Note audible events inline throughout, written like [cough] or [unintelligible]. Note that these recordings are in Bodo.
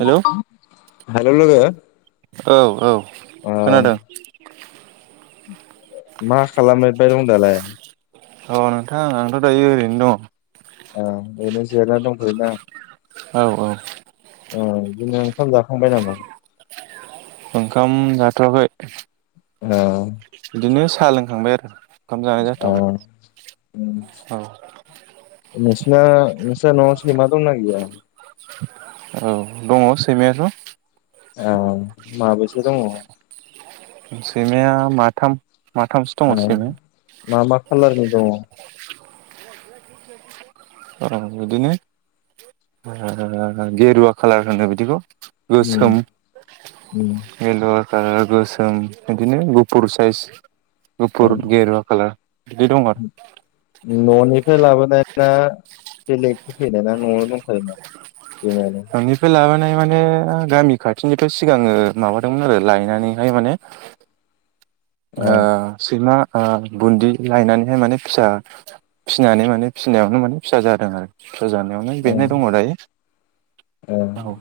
हेलौ हेल' लोगो औ-औ ओ खोनादों मा खालामनोथो दं दालाय अ नोंथांं आंथ' दायो ओरैनो दङ औ ओरैनो जिरायना दंथयो दा औ-औ अ बिदिनो ओंखाम जाखांबाय नामा? ओखाम जाथ'आखै। औ बिदिनो साहा लोंखांबाय आरो। ओंखाम जानाय जाथ'वाखै ओओ औ नोंसिना नोंसिना नवाव सैमा दंना गैया। औ दङ सैमायाथ'। औ माबैसे दङ। सैमाया माथाम। माथामसो दङ ओह सैमाया मा मा खालारनि औ। अ बिदिनो ओह गेरुवा खालार होनो बिदिखौ। उम गोसोम उम बेलर ओ गोसोम बिदिनो गुफुर साइस ओ गुफुर गेरुवा कालार बिदि दं आरो न'निफ्राय लाबोनाया। बेलेग होफैनाय ना न'आव दंखायोमोन। सैमायालाय न'निफ्राय लाबोनाय माने गामि खाथिनिथ' सिगाङो माबादोंमोन आरो लायनानैहाय माने। ओ ओह सैमा ओह बुन्दि लायनानैहाय माने फिसा फिसिनानै माने फिसिनायावनो माने फिसा जादों आरो। फिसा जानायावनो बेनो दङ दायो। ओह औ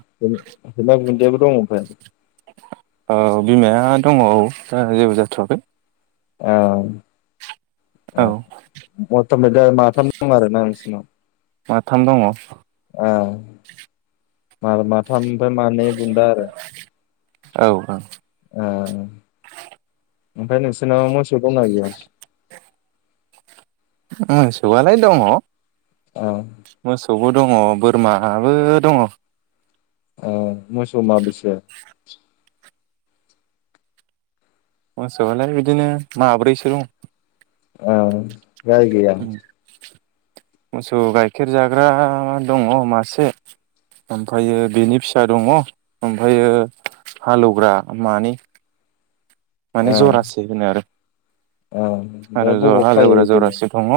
सैमा बुन्दियाबो दं ओमफाय औ बिमाया दङ औ दा जेबो जाथ'वाखै। औ ओ ओमफाय औ ओमफाय दा माथाम दं आरो ना नोंसिनाव? माथाम दङ। औ आर मा थाफ ओमफाय मानै बुन्दा आरो औ औ ओह ओमफ्राय नोंसोरनाव दंना गैया। ओह सौवालायनो दङ ओ। मोसौबो दङ बोरमाबो दङ' ओह मोसौ माबैसे? मोसौआलाय बिदिनो माब्रैसो दं औ गाय गैया? उम मोसौ गाइखेर जाग्रा दङ' मासे ओमफायो बेनि फिसा दङ ओमफायो हालौवग्रा मानै। माने ओ ओ जरासै होनो आरो। आरो ओमफ्राय ज बबाव खायो हालेवग्रा बेलाय जरासे दङ'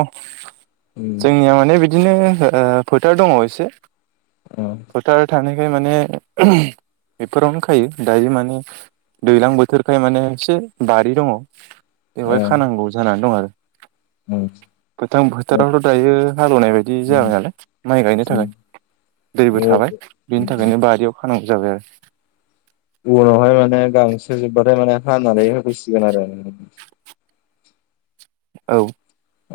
उम जोंनिया माने बि बिदिनो ओ फोथार दङ' एसे ओ फोथार थानाय खाय माने [unintelligible] बेफोरावनो खायो दायो माने दैज्लां बोथोरखाय माने से बारि दङ' बेवहाय खानांगौ जानानै दं आरो गोथां फोथारावथ' दायो हालेवनाय बायदि जाबाय नालाय माइ गायनो थाखाय दैबो ओ उम ओ थाबाय बिनि उम थाखायनो बारियाव खानांगौ जाबाय आरो खानानै सिगोन आरो उम औ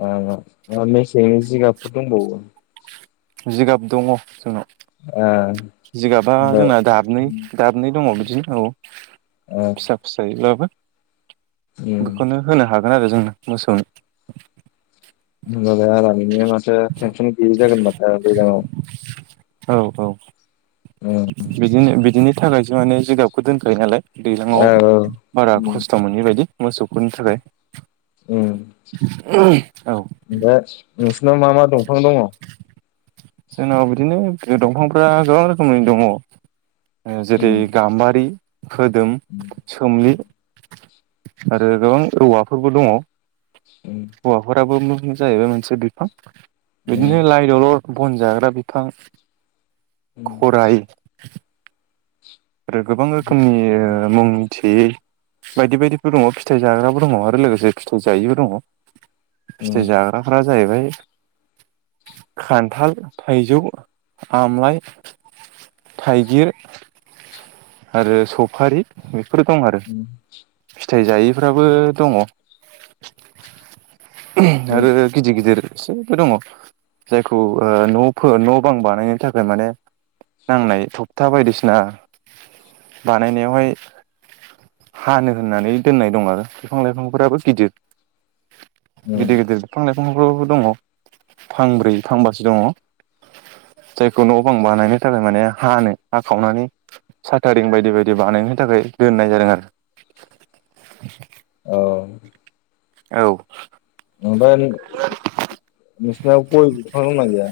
ओ बेसेननि जिगाबफोर दंबावो जिगाब दङ' जोंनाव ओमफ्राय जिगाबा जोंना दाबनै दाबनै दङ बिदिनो औ ओ फिसा फिसायैब्लाबो उम बेखौनो होनो हा गोन आरो जोंना मोसौनो। [unintelligible] आरामैनो थो टेनसन गैयि जागोन माथो दैज्लांआव। औ औ बिदिनो बिदिनो थाखायसो माने जिगाबखौ दोनखायो नालाय औ दैज्लाङाव बारा उम खस्थ' मोनै बायदि मोसौफोरनि थाखाय ओम औ ओमफाय नोंसिनाव मा मा दं? फां दङ' जोंनाव बिदिनो दंफांफ्रा गोबां रोखोमनि दङ' जेरै उम गाम्बारि फोदोम सोमलि आरो गोबां औवाफोरबो दङ' उम हौवाफोराबो जाहैबाय मोनसे बिफां उम बिदिनो लाइ दलर बन जाग्रा बिफां उम खराइ आरो गोबां रोखोमनि मुं मिथियै बायदि बायदिबो दङ फिथाइ जाग्रााबो दङ आरो लोगोसे फिथाइ जायिबो दङ फिथाइ उम जाग्राफ्रा जाहैबाय खान्थाल, थाइजौ, आमलाइ, थाइगिर आरो सफारि बे फोर दं आरो उम फिथाइ जायैफ्राबो दङ आरो गिदिर गिदिर एसेबो दङ जायखौ न'फोर न' बां बानायनो थाखाय माने नांनाय थबथा बायदिसिना बानायनायावहाय हानो होननानै दोननाय दं आरो बिफां लाइफांफोराबो गिदिर उम गिदिर गिदिर बिफां बिफांफ्राबो दङ फांब्रै फांबासो दङ जायखौ न' बां बानायनो थाखाय माने हानो हाखावनानै साथारिं बायदि बायदि बानायनो थाखाय दोननाय जादों आरो औ औ ओमफ्राय नोंसिना गय बिफां दंना गैया?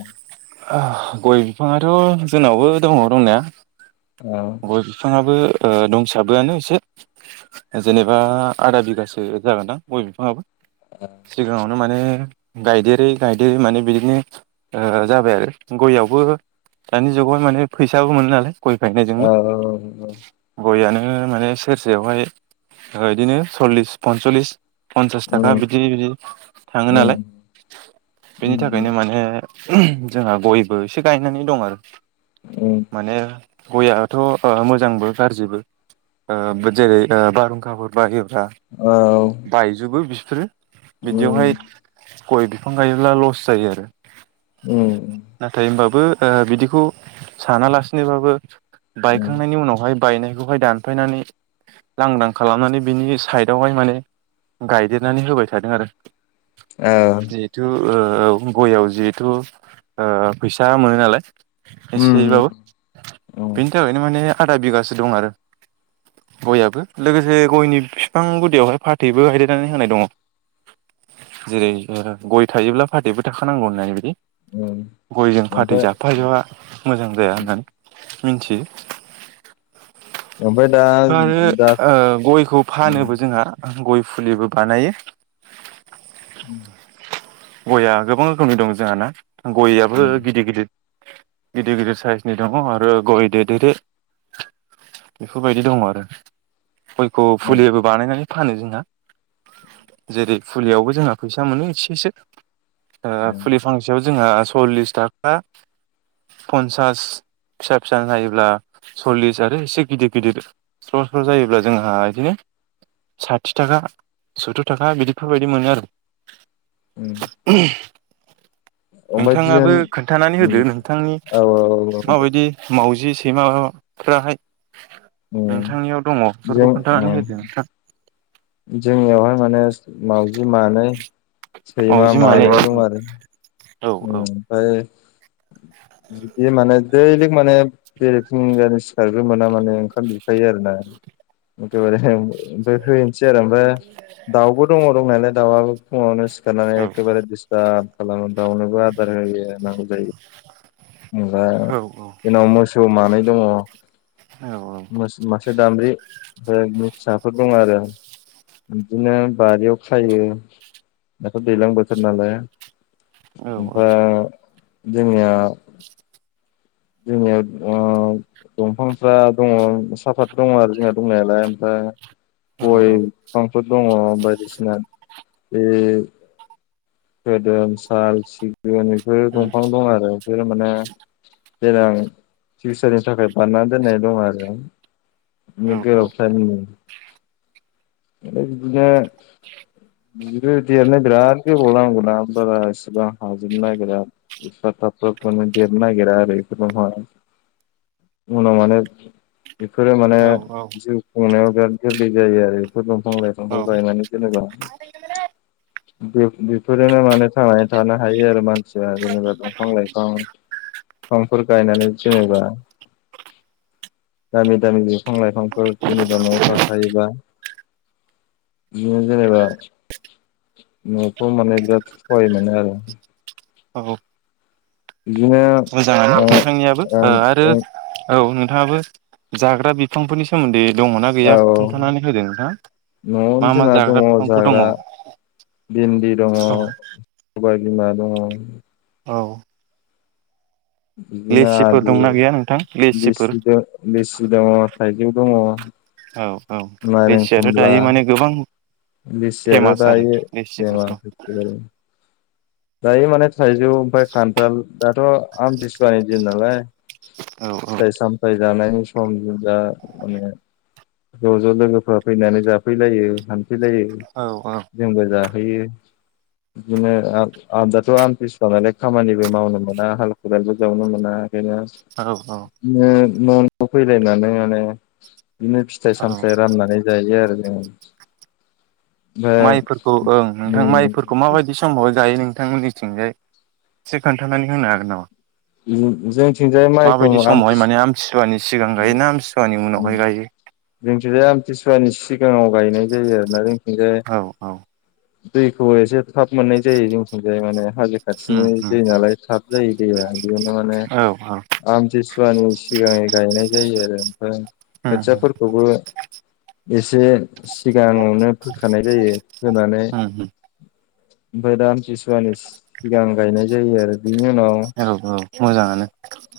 गय बिफाङाथ' जोंनावबो दङ दंनाया औ गय बिफाङाबो दंसाबोआनो एसे जेनेबा आदा बिगासो जागोनदां गय बिफाङाबो सिगां नो माने गायदेरै गायदेरै माने बिदिनो जाबाय आरो गययावबो दानि जुगाव माने फैसाबो मोनो नालाय गय फान्नाय जोंबो [inaudible] गयानो माने सेरसेयावहाय बिदिनो सल्लिस पनस्लिस फन्सास थाखा उम बिदि बिदि थाङो नालाय उम बेनि थाखायनो उम माने जोंहा गयबो एसे गायनानै दं आरो माने गया थ' मोजांबो गाज्रिबो ओ जेरै ओ बारहुंखाफोर बायो औ उम औ बायजोबो स्रि [unintelligible] बिदिआवहाय उम गय बिफां गायोब्ला लस जायो आरो उम नाथाय होनबाबो बिदिखौ सानालासिनोबाबो बायखांनायनि उनावहाय बायनायखौहाय दानफायनानै लांदां खालामनानै बिनि साइडआवहाय माने गायदेरनानै होबाय थादों आरो औ जिहेथु ओ गययाव जिहेथु ओ फैसा मोनो नालाय एसेयैबाबो बेनि थाखायनो माने आदा बिगासो दं आरो गययाबो लोगोसे गयनि बिफां गुदियावहाय फाथैबो गायदेरनानै होनाय दङ जेरै गय थायोब्ला फाथैबो थाखानांगौ होनाय बायदि उम गयजों फाथै ओमफ्राय जाफाजाबा मोजां जाया होननानै मोनथि ओमफ्राय दा दा आरो गयखौ उम फानोबो जोंहा गय फुलिबो बानायो उ गयया गोबां रोखोमनि दं जोंहा ना गययाबो गिदिर गिदिर गिदिर गिदिर साइसनि दङ आरो गय दे दे रे बेफोरबायदि दङ आरो खयखौ उम फुलिबो बानाय नानै फानो जोंहा जेरै फुलियावबो जोंहा फैसा मोनो एसेसो उम फुलि फांसेयाव जोंहा सल्लिस थाखा पन्सास फिसा फिसा हायोब्ला सल्लिस आरो एसे गिदिर गिदिर स्र स्र जायोब्ला जोंहा बिदिनो साथि थाखा सुथुर थाखा बिफोरबायदि मोनो आरो [inaudible] उम ओमफ्राय जों नोंथाङाबो खोन्थानानै होदो उम नोंथांनि औ औ औ दे माबायदि मावजि बिमा फ्राहाय उम नोंथांनियाव दङ बेफोरखौ खोन्थानानै होदो नोंथां जोंनि आवहाय माने बि मानै सैमा मावजि मानै दं औ आरो औ ओमफ्राय बिदि माने दैलिक माने बेरे फुंगानि सिखारग्रो मोना माने ओंखाम बिफायो आरो ना। एखेबारे हैनोसै आरो ओमफ्राय दाउबो दङ दंनालाय दावाबो फुङावनो सि खारनानै औ एखेबारे दिसथाब खालाम दावनोबो आदार होयो नांगौ जायो। जेनबा औ जोंनाव मोसौ मानै दङ औ मोस मासे दामब्रि ओमफाय बिनि फिसा फोर दं आरो बिदिनो बारियाव खायो दाथ' दैज्लां बोथोर नालाय औ ओमफाय जोंनिया जोंनियाव ओ दंफांफ्रा दङ साहाफात दङ आरो जोंहा दंनायालाय ओमफ्राय औ गय औ उम औ बिफांफोर दङ बायदिसिना बे खोदोम साल सिग गुन इफोरो दंफां दं आरो बेफोरो माने देनां फिउसारनि थाखाय बानायना दोननाय दं आरो नोगो फान [unintelligible] बिदिनो देरनो बिराद गो बारा इसिबां हाजोबनो नागिरा एफा थाब थाबखोनो देरनो नागिरा आरो बेफोर दंफाङा उनाव माने बेफोरो माने औ औ जिउ खुंनायाव बिराद गोरलै जायो आरो बेफोर दं बिफां लाइफांखौ औ गायनानै दोननांगौ। बे बेफोरोनो माने थांनानै थानो हायो आरो मा सिया जेनेबा दंफां लाइफां फिफांफोर गायनानै जेनेबा दामि दामि बिफां लाइ फांफोर जेनेबा न'आव थाखायोबा बिदिनो जेनेबा न' फ्राव माने बिराद साहाय मोनो आरो औ। बिदिनो मोजाङानो ओ नोंथांनियाबो ओं आरो ओं औ थाङाबो जाग्रा बिफांफोरनि सोमोन्दै दङना गैया औ खोन्थानानै होदो नोंथां न'आव मा मा जोंना जाग्रा दङ बिफांफोर दङ जाग्रा औ भिन्दि दङ सबाइ बिमा दङ औ। बिदिनो लेसिफोर आदि दंना गैया नोंथां लेसिफोर लिसि दो लिसि दङ थाइजौ दङ औ। औ लेसियाथ' दायो माने गोबां लेचियाथ' फेमास आरो लेसिफोरखौ दायो [inaudible] दायो माने थायजौ ओयफाय खान्थाल दाथ' आमथिसुवानि दिन नालाय औ औ फिथाय सामथाइ जानायनि सम [inaudible] माने ज'ज' लोगोफ्रा फैलायना जाफैलायो फैलायो औ जों गोजा फैयो बिदिनो आमथि ओ दाथ' आमथिसुवा माने खामानिबो मावनो मोना हाल खदालबो जावनो मोना। बेनो औ औ [inaudible] न' न'आव फैलायनानै माने बिदिनो फिथाइ औ सामथाइ राननानै जायो आरो। ए माइफोरखौ ओं नोंथां माइफोरखौ माबायदि समाव गायो नों थांमोननिथिंजाय एसे खोन्थानानै होनो हागोन नामा? जोंथिंजाय मायखौ माबायदि आमथि समावहाय माने आमथिसुवानि सिगां गायो ना आमथिसुवानि उनावहाय गायो जोंथिंजाय आमथिसुवानि सि गाङाव गायनाय जायो आरोना जों औ औ। दैखौ ऐसे थाब मोननाय जायो जोंथिंजाय माने हाजो उम खाथिनि उम दै नालाय थाब जायो दैया बेदिनो माने औ आमथिसुवानि सिगां गायनाय जायो आरो। ओम उम खोथियाफोरखौबो एसे सिगाङावनो फोखानाय जायो। फोनानै उम उम ओमफ्राय दा आमथि सुवानि सिगां गायनाय जायो आरो। बिनि उनाव औ औ मोजाङानो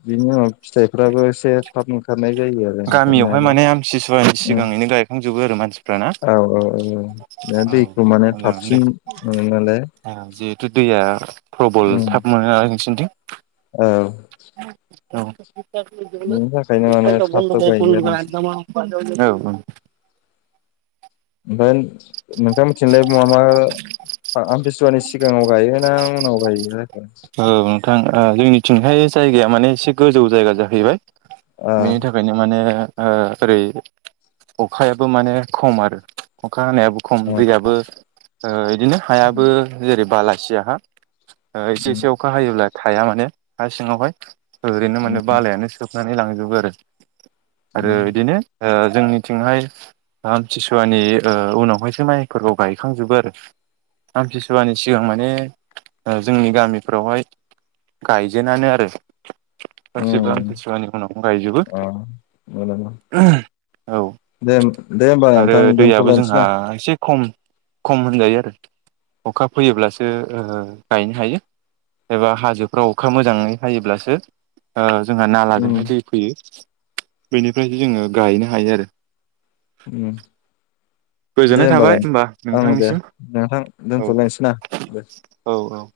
बिनि उनाव फिथाइफ्राबो एसे थाब ओंखा गामियावहाय माने आमथिसुवानि उम सिगाङैनो गायखांजोबो आरो मानसिफ्रा ना? औ औ औ औ औ दैखौ माने मोजाङानो दे थाबसिन मोनो नालाय जिहेथु दैया फ्रबल उम थाब मोनो नालाय। [unintelligible] औ। [unintelligible] बिनि थाखायनो माने थाब थाब गायो आरो औ। [unintelligible] ओमफ्राय नोंथाङा मिथिनोलाय मा मा आमथिसुवानि सिगाङाव गायोना उनाव गायो औ नोंथां ओ जोंनिथिंहाय जायगाया माने एसे गोजौ जायगा जाहैबाय। ओ बेनि थाखायनो माने ओ ओरै अखायाबो माने खम आरो अखा। अखा हायाबो खम ओ दैयाबो ओ इदिनो हायाबो जेरै बाला सियाहा ओ एसे एसे हायोब्ला थाया माने हा सिङावहाय। ओरैनो माने बालायानो सोब खुरनानै लांजोबो आरो। आरो उम बिदिनो ओ जोंनिथिंहाय आमथिसुवानि ओ उनावहायसो माइफोरखौ गायखांजोबो आरो आमथिसुवानि सिगां माने ओ जोंनि गामि फोरावहाय गायजेनानो आरो। [unintelligible] उम खम अ खम होनजायो दे दे होमबा आरो नोंथां दोनथ'लायनोसै ना अखा फैयोब्लासो ओ गायनो हायो। एबा हाजोफ्राव अखा मोजाङै हायोब्लासो ओ जोंहा उम नालाजोंहाय दै फैयो । बेनिफ्रायसो जोङो गायनो हायो आरो। उम। दे गोजोननाय होमबालाय थाबाय होमबा ओं दे नोंथांनिसिम नोंथां औ दोनथ'लायनोसै ना दे औ औ। ऊ